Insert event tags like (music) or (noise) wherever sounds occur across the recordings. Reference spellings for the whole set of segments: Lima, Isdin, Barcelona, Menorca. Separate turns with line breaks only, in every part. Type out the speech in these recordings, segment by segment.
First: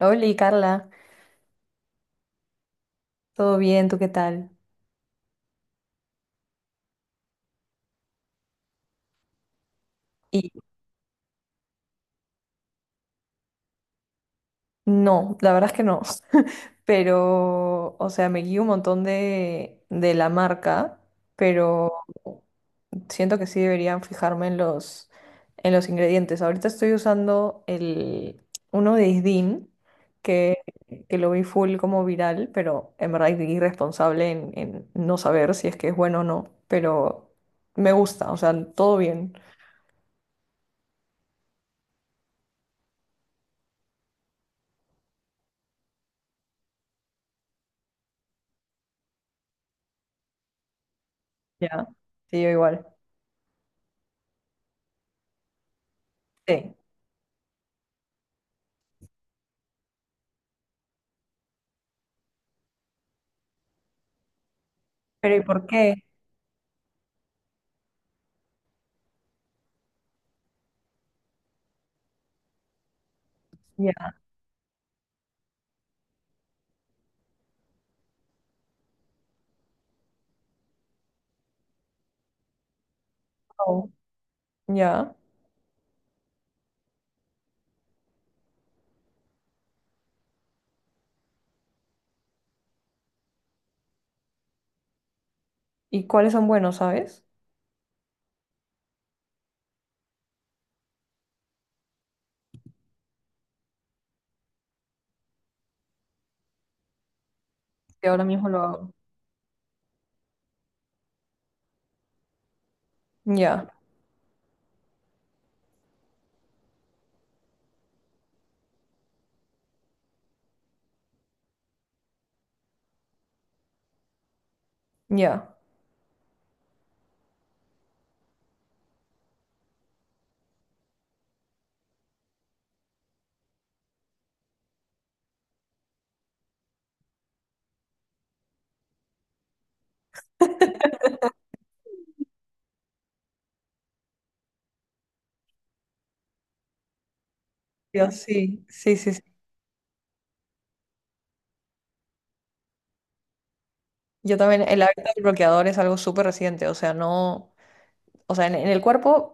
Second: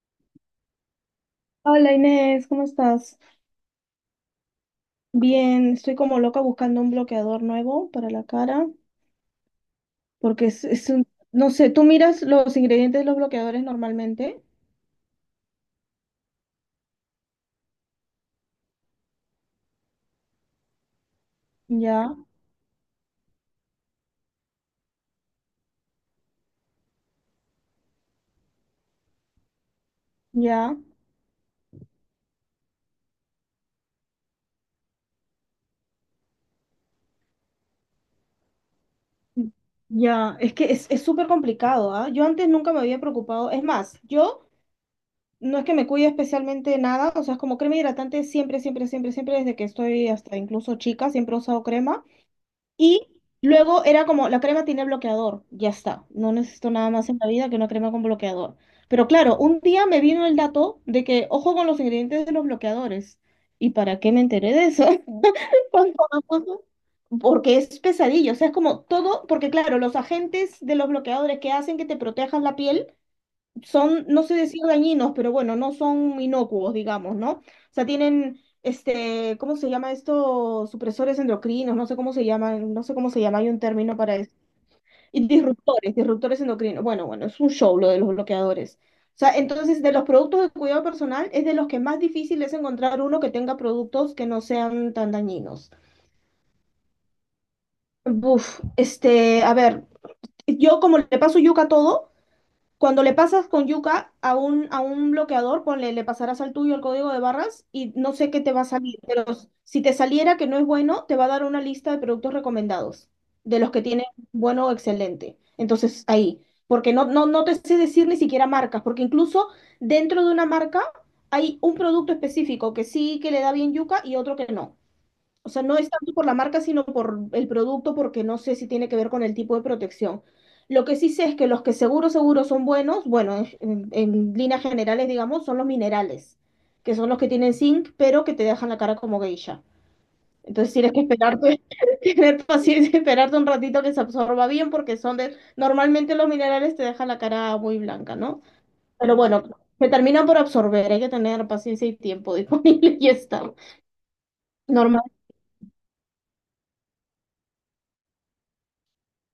Hola, Carla,
Hola Inés, ¿cómo estás?
¿todo bien? ¿Tú qué tal?
Bien, estoy como loca buscando un bloqueador nuevo para la cara, porque
Y
es un, no sé, tú miras los ingredientes de los bloqueadores normalmente,
no, la verdad es que no, (laughs) pero, o sea, me guío un montón de la marca, pero
ya,
siento que sí deberían fijarme en en los ingredientes. Ahorita estoy usando uno de Isdin, que,
ya,
que lo vi full como viral, pero en verdad es irresponsable en no saber si es que es bueno o no, pero me gusta, o sea, todo bien,
ya, es que es súper complicado, ¿ah? Yo antes nunca me había preocupado, es más, yo no es que me cuide especialmente de nada, o sea, es como crema hidratante siempre, siempre, siempre, siempre, desde que estoy hasta incluso chica, siempre he usado
¿ya?
crema.
Sí, yo igual.
Y luego era como, la crema tiene bloqueador, ya está. No necesito
Sí.
nada más en la vida que una crema con bloqueador. Pero claro, un día me vino el dato de que, ojo con los ingredientes de los bloqueadores. ¿Y para qué me enteré de eso?
Pero ¿y
(laughs)
por
Cuando
qué?
me puso- Porque es pesadillo, o sea, es como todo, porque claro, los agentes de los bloqueadores que hacen que te protejas la piel son,
Ya,
no sé decir dañinos, pero bueno, no son inocuos, digamos, ¿no? O sea, tienen, este, ¿cómo se llama esto? Supresores endocrinos, no sé cómo se llaman, no sé cómo se llama, hay un
oh,
término para eso.
ya.
Y disruptores endocrinos. Bueno, bueno, es un show lo de los bloqueadores. O sea, entonces, de los productos de cuidado personal, es de los que más difícil es encontrar uno que tenga productos que no sean tan dañinos.
¿Y cuáles son buenos, sabes?
Buf, este, a ver, yo como le paso yuca a todo, cuando le pasas con yuca a un bloqueador, ponle, le pasarás al tuyo el código de barras y
Que
no
ahora
sé qué
mismo
te
lo
va a
hago.
salir. Pero si te saliera que no es bueno, te va a dar una lista de productos recomendados, de
Ya,
los que tienen bueno o excelente. Entonces, ahí, porque no, no, no te sé decir ni siquiera marcas, porque incluso dentro de una marca hay un producto específico que sí que le da bien yuca y otro que no. O
ya.
sea, no es tanto por la marca, sino por el producto, porque no sé si tiene que ver con el tipo de protección. Lo que sí sé es que los que seguro, seguro son buenos, bueno, en líneas generales, digamos, son los minerales, que son los que tienen zinc, pero que te dejan la cara como geisha. Entonces tienes que esperarte, (laughs) tener paciencia, esperarte un ratito que se absorba bien, porque son de, normalmente los minerales te dejan la cara muy
Yo
blanca, ¿no?
sí, sí, sí,
Pero
sí.
bueno, se terminan por absorber, hay que tener paciencia y tiempo disponible (laughs) y ya está.
Yo también, el hábito
Normal,
del bloqueador es algo súper reciente, o sea, no, o sea, en el cuerpo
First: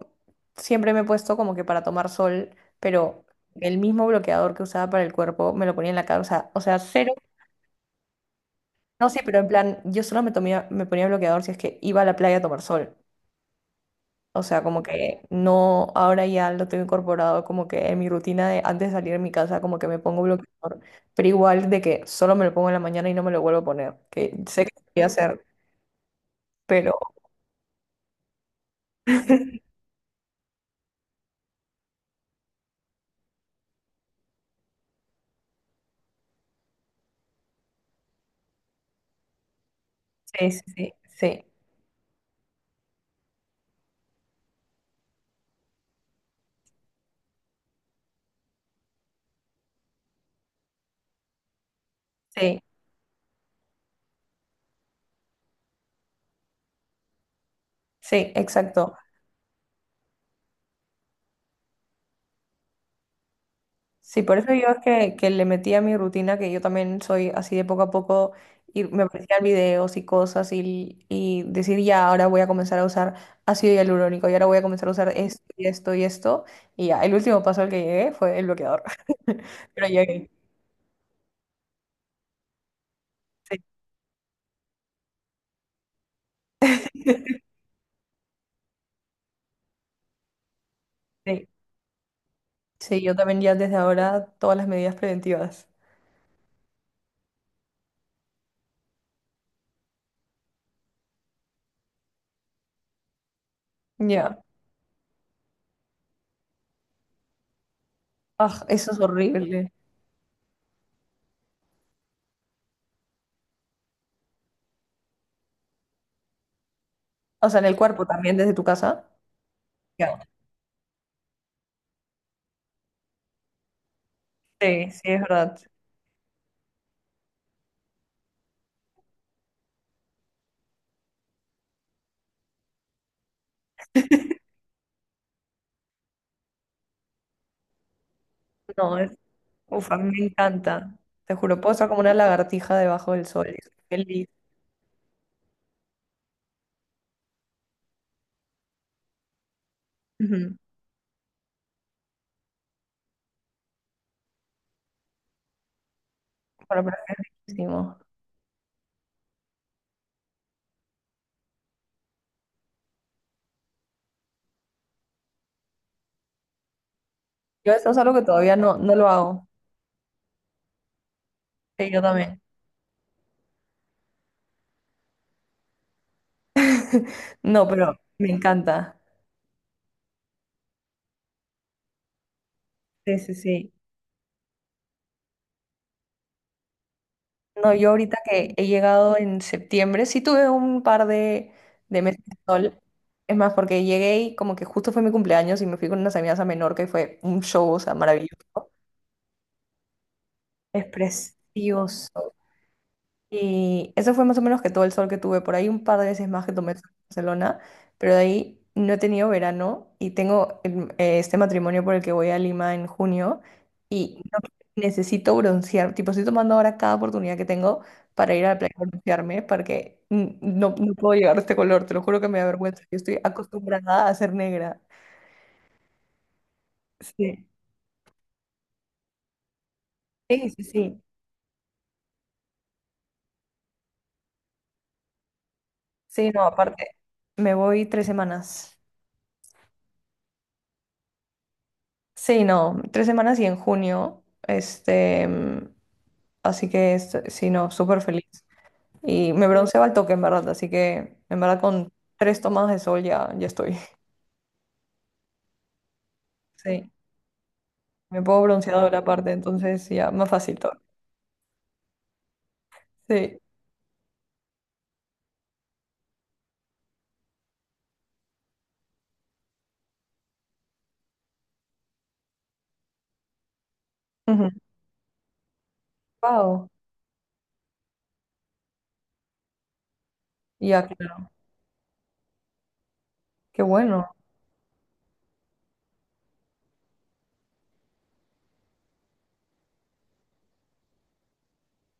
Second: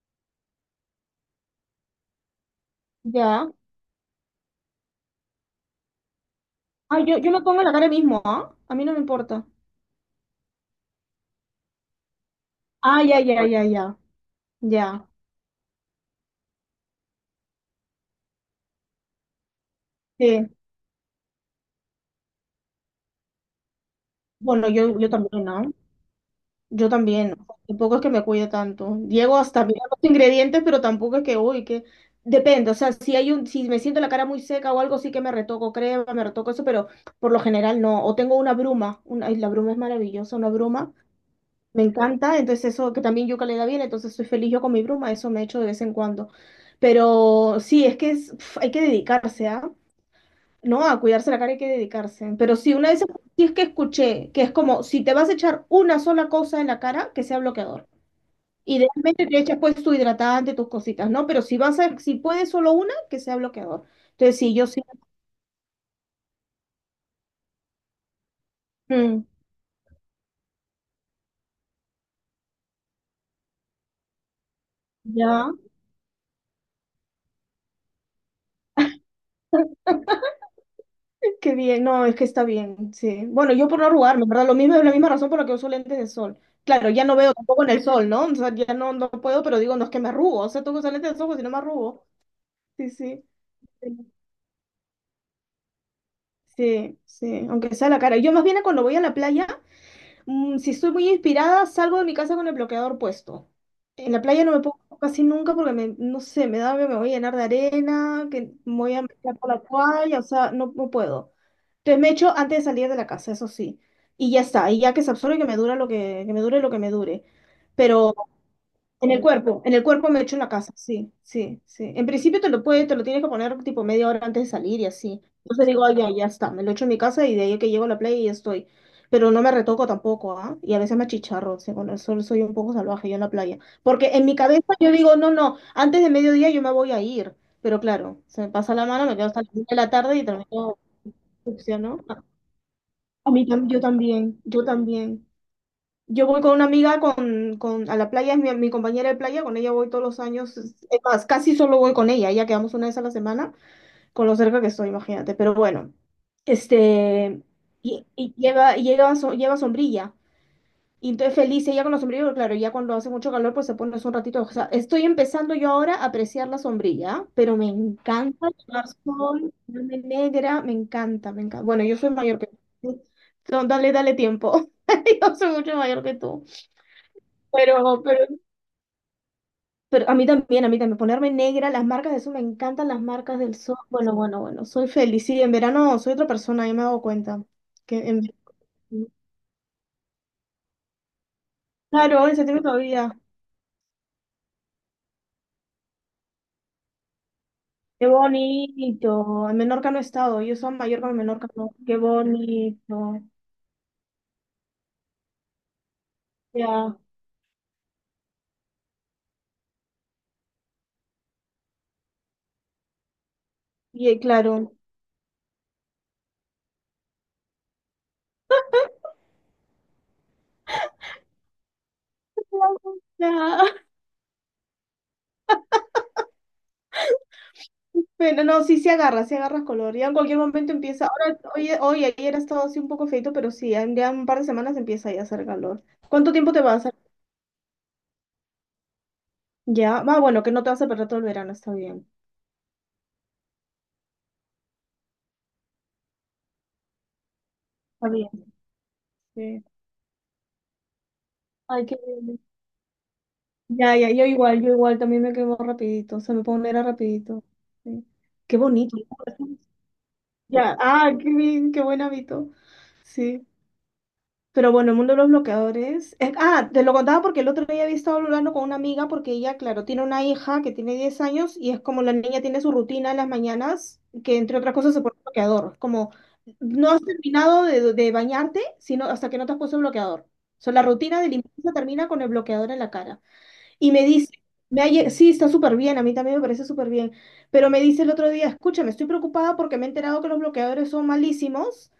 siempre me he puesto como que para tomar sol, pero
ya.
el mismo bloqueador que usaba para el cuerpo me lo ponía en la cara, o sea,
Ay,
cero,
yo me pongo la cara mismo, ¿ah? A mí no me
no, sí, pero
importa.
en plan, yo solo me ponía bloqueador si es que iba a la playa a tomar sol.
Ah, ya, ya, ya, ya,
O sea, como
ya.
que no, ahora ya lo tengo incorporado como que en mi rutina de antes de salir de mi casa, como que me pongo
Sí.
bloqueador, pero igual de que solo me lo pongo en la mañana y no me lo vuelvo a poner, que sé
Bueno,
que lo
yo,
voy a
yo también,
hacer,
¿no? Yo
pero
también. Tampoco es que me cuide tanto. Diego hasta
(laughs)
mirar los ingredientes, pero tampoco es que, uy, que... Depende, o sea, si me siento la cara muy seca o algo, sí que me retoco crema, me retoco eso, pero por lo general no. O tengo una bruma, la bruma es maravillosa, una
sí, sí,
bruma,
sí,
me encanta, entonces eso que también yuca le da bien, entonces soy feliz yo con mi bruma, eso me echo de vez en cuando. Pero sí, pf, hay que dedicarse, ¿ah? No, a cuidarse la cara hay que dedicarse. Pero
sí,
si es que escuché que es como si te vas a echar una sola cosa en la cara, que sea bloqueador.
sí, exacto.
Idealmente te echas pues tu hidratante, tus cositas, ¿no? Pero si puedes solo una, que sea bloqueador.
Sí,
Entonces,
por eso
sí, yo
yo
sí.
que le metí a mi rutina, que yo también soy así de poco a poco, y me
Mm,
aparecían videos y cosas, y decir ya, ahora voy a comenzar a usar ácido hialurónico, y ahora voy a comenzar a usar esto
ya,
y esto y esto, y ya, el último paso al que llegué fue el bloqueador. (laughs) Pero llegué.
(laughs) qué bien. No, es que está bien, sí. Bueno,
Sí,
yo por no arrugarme, ¿verdad? Lo mismo es la misma razón por la que uso lentes de sol. Claro, ya no veo tampoco en el sol, ¿no? O sea, ya no, no puedo, pero digo, no es que me arrugo. O sea, tengo que usar lentes de sol, porque si
sí.
no me arrugo.
(laughs)
Sí,
Sí, yo
sí.
también ya desde ahora todas las medidas preventivas.
Sí, sí, aunque sea la cara. Yo más bien cuando voy a la playa, si estoy muy inspirada, salgo de mi casa con el bloqueador puesto. En la
Ya.
playa no me pongo casi nunca porque me, no sé, me da, me voy a llenar de arena, que
Ah,
me
eso
voy
es
a meter por la
horrible.
toalla, o sea, no, no puedo. Entonces me echo antes de salir de la casa, eso sí. Y ya está, y ya que se absorbe, que me dura lo que me dure lo que me dure.
O sea, en el cuerpo
Pero
también, desde tu casa.
en el cuerpo
Ya.
me echo en la casa, sí, sí, sí. En principio te lo puede, te lo tienes que poner tipo media hora antes de salir y
Sí, sí, es
así.
verdad.
Entonces digo, ay, ya, ya está, me lo echo en mi casa y de ahí que llego a la playa y ya estoy. Pero no me retoco tampoco, ¿ah? Y a veces me achicharro, o sea, con el sol soy un poco salvaje yo en la playa. Porque en mi cabeza yo digo, no, no, antes de mediodía yo me voy a ir. Pero claro, se me pasa la
No,
mano,
es
me quedo hasta las 10 de la
Uf, a mí
tarde y
me
termino
encanta. Te juro, puedo
sucia,
estar como
¿no?
una lagartija debajo del sol y soy
Yo
feliz.
también, yo también. Yo voy con una amiga a la playa, es mi compañera de playa, con ella voy todos los
Ujú.
años, es más, casi solo voy con ella, ya quedamos una vez a la semana, con lo cerca que estoy, imagínate, pero bueno,
Bueno, pero es
este,
riquísimo.
lleva sombrilla, y entonces feliz ella con la sombrilla, pero claro, ya cuando hace mucho calor, pues se pone eso un ratito, o sea, estoy empezando yo ahora a apreciar la sombrilla, pero me
Yo eso es algo que
encanta
todavía no,
tomar
no lo hago.
sol, ponerme negra, me encanta, bueno,
Sí,
yo
yo
soy
también.
mayor que tú, (laughs) dale, dale tiempo, (laughs) yo soy mucho mayor que tú.
No, pero
Pero, pero,
me encanta.
Pero a mí también, ponerme negra, las marcas de eso me encantan las
Sí, sí,
marcas del
sí.
sol. Bueno, bueno, bueno, soy feliz. Sí, en verano soy otra persona, yo me hago cuenta.
No, yo
Que
ahorita
en...
que he llegado en septiembre, sí tuve un par de meses
Claro,
de
en septiembre
sol.
todavía.
Es más, porque llegué y como que justo fue mi cumpleaños y me fui con unas amigas a Menorca y fue un show, o sea,
Qué
maravilloso.
bonito. En Menorca no he estado, yo soy en
Es
Mallorca, en Menorca no. Qué
precioso.
bonito.
Y eso fue más o menos que todo el sol que tuve. Por ahí un par de veces más que tomé sol en
Ya,
Barcelona, pero de ahí no he tenido verano y tengo este matrimonio por el que voy a Lima en junio
y
y no-
claro.
necesito broncear. Tipo, estoy tomando ahora cada oportunidad que tengo para ir a la playa a broncearme porque no, no puedo llegar a este color. Te lo juro que me da vergüenza. Yo estoy
Ya. (laughs)
acostumbrada a ser negra. Sí,
Bueno, no, sí, sí agarras color. Ya en cualquier
sí, sí,
momento
sí.
empieza. Ahora, ayer ha estado así un poco feito, pero sí, ya en un par de semanas empieza ya a hacer calor.
Sí,
¿Cuánto
no,
tiempo te vas?
aparte, me voy tres semanas.
Ya, va, bueno, que no te vas a perder todo el verano, está bien.
Sí, no, tres semanas y en junio, este, así que sí, no, súper
Está
feliz.
bien.
Y me
Sí.
bronceaba al toque, en verdad, así que en verdad
Ay,
con
qué bien.
tres tomas de sol ya, ya estoy.
Ya,
(laughs)
ya, yo igual también me quemo rapidito, se me pone era
Sí,
rapidito. Sí.
me puedo
Qué
bronceador
bonito.
aparte, entonces ya, más fácil
Ya,
todo.
ah, qué bien, qué buen hábito.
Sí.
Sí. Pero bueno, el mundo de los bloqueadores. Te lo contaba porque el otro día había estado hablando con una amiga porque ella, claro, tiene una hija que tiene 10 años y es como la niña tiene su rutina en las mañanas, que
Ujú.
entre otras cosas se pone bloqueador. Como
Wow,
no has terminado de bañarte sino hasta que no te has puesto el bloqueador. O sea, la
ya,
rutina de
claro,
limpieza termina con el bloqueador en la cara.
qué
Y me
bueno.
dice, sí, está súper bien, a mí también me parece súper bien, pero me dice el otro día, escúchame, estoy preocupada porque me he enterado que los bloqueadores son malísimos.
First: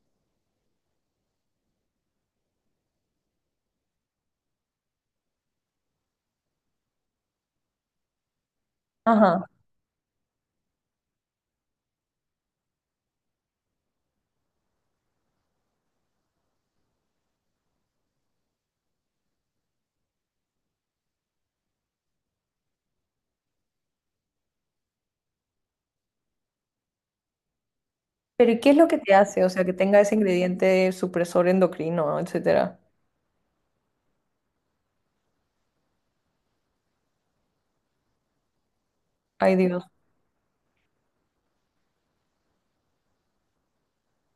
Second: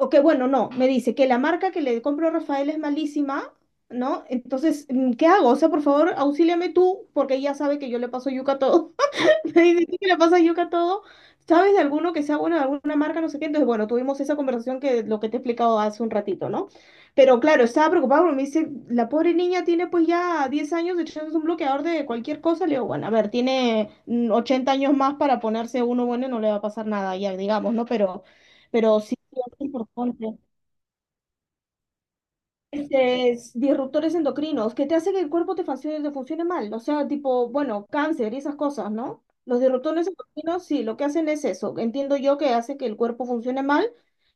O que bueno, no, me dice que la marca que le compro a Rafael es malísima, ¿no? Entonces, ¿qué hago? O sea, por favor, auxíliame tú, porque ella sabe que yo le paso yuca a todo.
Ajá.
(laughs) Me dice, "¿Tú que le pasa yuca a todo? ¿Sabes de alguno que sea bueno, de alguna marca, no sé qué? Entonces, bueno, tuvimos esa conversación que lo que te he explicado hace un ratito, ¿no? Pero claro, estaba preocupado porque me dice, la pobre niña tiene pues ya 10 años echándose un bloqueador de cualquier cosa. Le digo, bueno, a ver, tiene 80 años más para ponerse uno bueno y no le va a pasar nada, ya digamos, ¿no? Pero,
Pero ¿y qué es lo que
pero
te
sí, sí,
hace? O
es
sea, que tenga ese
importante.
ingrediente supresor endocrino, etcétera.
Este, es disruptores endocrinos, que te hace que el cuerpo te funcione mal, o sea, tipo, bueno, cáncer y esas cosas, ¿no?
Ay,
Los
Dios,
disruptores endocrinos, sí, lo que hacen es eso, entiendo yo que hace que el cuerpo funcione mal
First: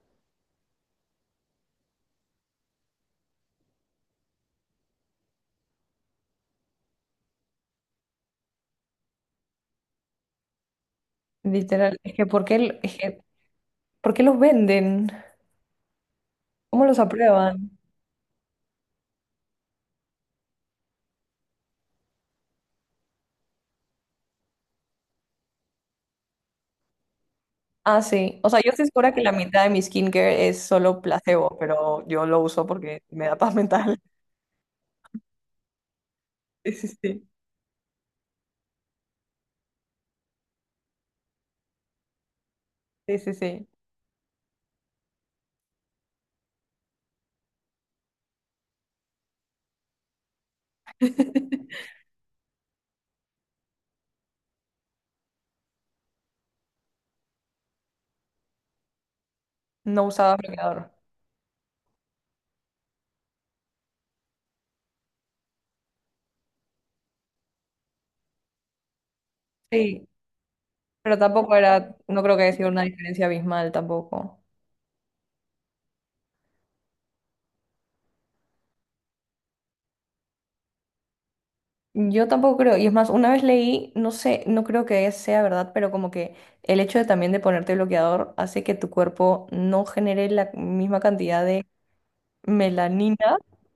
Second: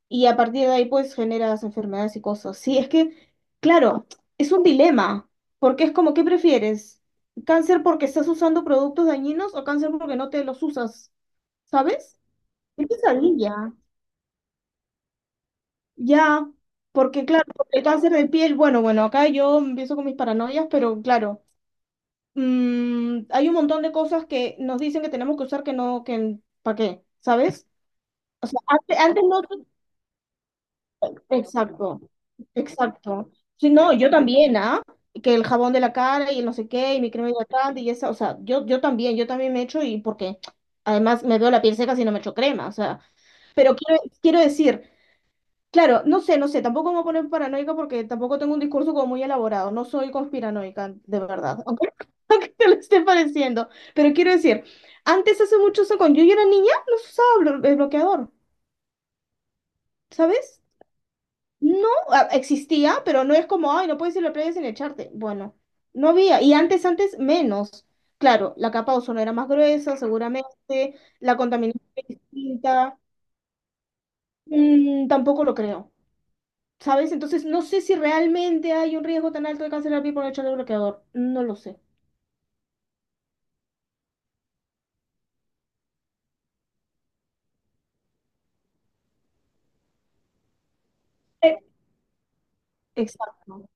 y a partir de ahí, pues, generas enfermedades y cosas. Sí, es que, claro, es un dilema, porque es como, ¿qué prefieres? ¿Cáncer porque estás usando productos dañinos o cáncer porque no te los usas?
literal, es
¿Sabes?
que
Qué pesadilla.
¿por qué los venden?
Ya,
¿Cómo los
porque claro,
aprueban?
porque el cáncer de piel, bueno, bueno, acá yo empiezo con mis paranoias, pero claro, hay un montón de cosas que nos dicen que tenemos que usar que no, que ¿para qué? ¿Sabes?
Ah, sí.
O
O sea,
sea,
yo estoy
antes
segura que
antes,
la
no...
mitad de mi skincare es solo placebo,
Exacto,
pero yo lo uso porque me
exacto.
da paz
Sí, no,
mental.
yo
(laughs)
también, ¿ah? Que el jabón de la cara y el no sé
Sí, sí,
qué, y mi
sí.
crema hidratante y esa, o sea, yo también, yo también me echo y porque además me veo la piel seca si no me echo crema, o sea,
Sí, sí, sí.
pero quiero decir... Claro, no sé, tampoco me voy a poner paranoica porque tampoco tengo un discurso como muy elaborado, no soy conspiranoica, de verdad,
(laughs)
aunque, (laughs) aunque te lo esté pareciendo, pero quiero decir, antes hace muchos años, cuando yo era niña, no se usaba blo- el bloqueador,
No usaba
¿sabes?
bloqueador.
No, ah, existía, pero no es como, ay, no puedes ir a la playa sin echarte, bueno, no había, y antes, menos, claro, la capa de ozono era más gruesa,
Sí,
seguramente,
pero
la
tampoco
contaminación
era,
era
no creo que haya sido una
distinta.
diferencia abismal tampoco.
Mm, tampoco lo creo. ¿Sabes? Entonces no sé si realmente hay un riesgo tan alto de cáncer al piel por echarle bloqueador. No lo sé.
Yo tampoco creo, y es más, una vez leí, no sé, no creo que sea verdad, pero como que el hecho de también de ponerte bloqueador hace que tu cuerpo no genere la misma cantidad
Eh,
de melanina,
Exacto.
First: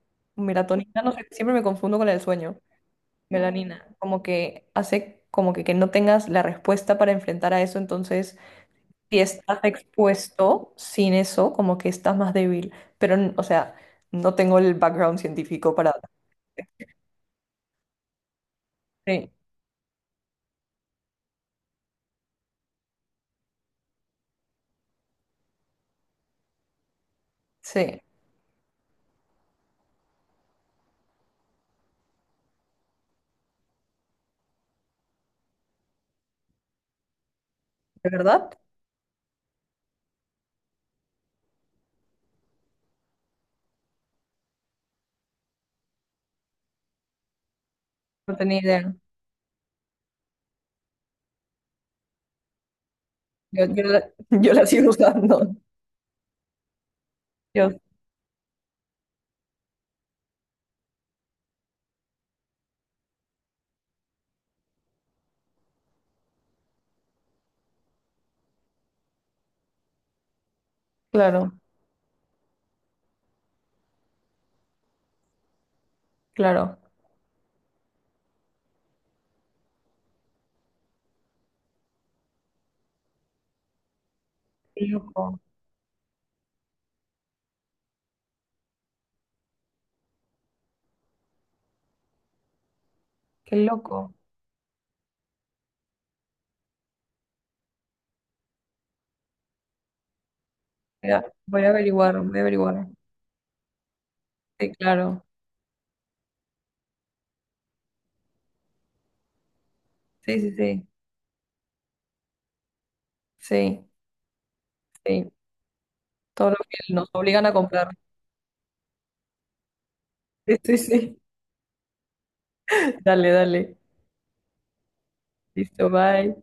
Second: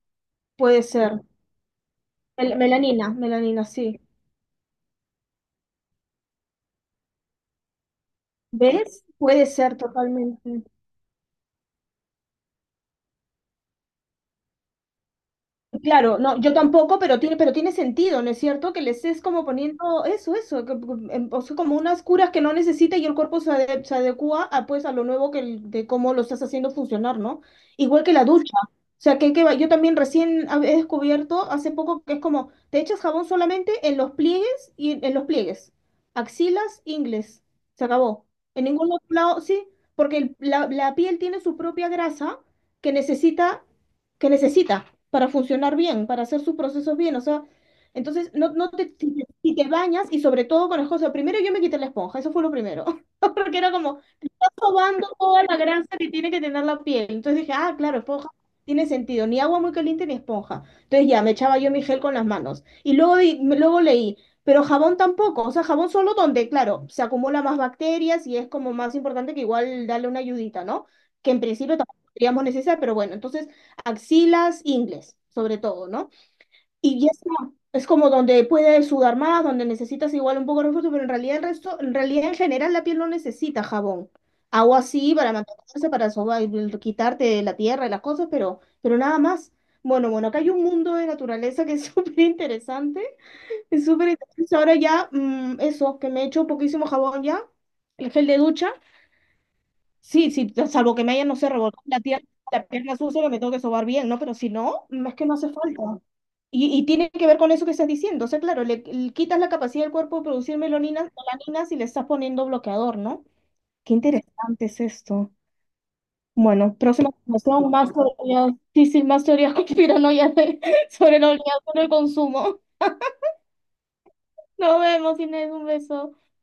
Puede
melatonina, no
ser.
sé, siempre me confundo con el sueño,
Melanina, melanina,
melanina,
sí.
como que hace como que no tengas la respuesta para enfrentar a eso, entonces
¿Ves?
si
Puede
estás
ser totalmente.
expuesto sin eso, como que estás más débil, pero o sea, no tengo el background científico para...
Claro, no, yo tampoco, pero pero tiene sentido, ¿no es cierto? Que les es
Sí,
como poniendo eso, o sea, como unas curas que no necesita y el cuerpo se adecua a, pues, a lo nuevo de cómo lo estás haciendo funcionar, ¿no?
sí, ¿de
Igual que la ducha. O sea, yo también he descubierto hace poco que es como, te echas jabón solamente en los pliegues y en los pliegues. Axilas, ingles. Se acabó.
verdad?
En ningún otro lado, sí, porque la piel tiene su propia grasa que necesita, que necesita para funcionar bien, para hacer sus procesos bien. O sea, entonces,
No tenía idea.
si te bañas y sobre todo con la esponja, primero yo me quité la esponja, eso fue lo primero, (laughs) porque
Yo,
era
yo
como,
la, (laughs) yo la sigo
sobando toda la
usando.
grasa que tiene que tener la piel. Entonces dije,
Yo,
ah, claro, esponja tiene sentido, ni agua muy caliente ni esponja. Entonces ya, me echaba yo mi gel con las manos. Y luego, luego leí, pero jabón tampoco, o sea, jabón solo donde, claro, se acumula más bacterias y es como más importante que igual darle una ayudita, ¿no? Que en
claro,
principio tampoco seríamos necesarias, pero bueno, entonces axilas, ingles, sobre todo, ¿no?
claro.
Y ya está. Es como donde puedes sudar más, donde necesitas igual un poco de refuerzo, pero en realidad el resto, en realidad en general la piel no necesita jabón. Agua
Qué
sí para
loco,
mantenerse, para quitarte la tierra y las cosas, pero nada más. Bueno, bueno, acá hay un mundo de naturaleza que es (laughs) súper interesante.
qué
Es súper
loco.
interesante. Ahora ya, mm, eso, que me he hecho poquísimo jabón ya, el gel de ducha. Sí, sí, salvo que
Voy
me
a,
hayan, no sé,
voy a
revolcado la
averiguar,
tierra,
voy a
la
averiguar.
pierna sucia que me tengo que sobar bien, ¿no? Pero si
Sí,
no, mm, es
claro.
que no hace falta. Y tiene que ver con eso que estás diciendo. O sea, claro, le quitas la capacidad del cuerpo de
Sí, sí,
producir
sí,
melanina, melaninas y le estás poniendo bloqueador, ¿no?
sí,
Qué interesante es
sí.
esto.
Todo lo
Bueno,
que nos
próxima
obligan a
conversación,
comprar.
más teorías, sí, sí, más teorías
Sí, sí,
(laughs) sobre
sí.
el oleaje del consumo.
Dale, dale.
Nos vemos, Inés, un
Listo,
beso.
bye.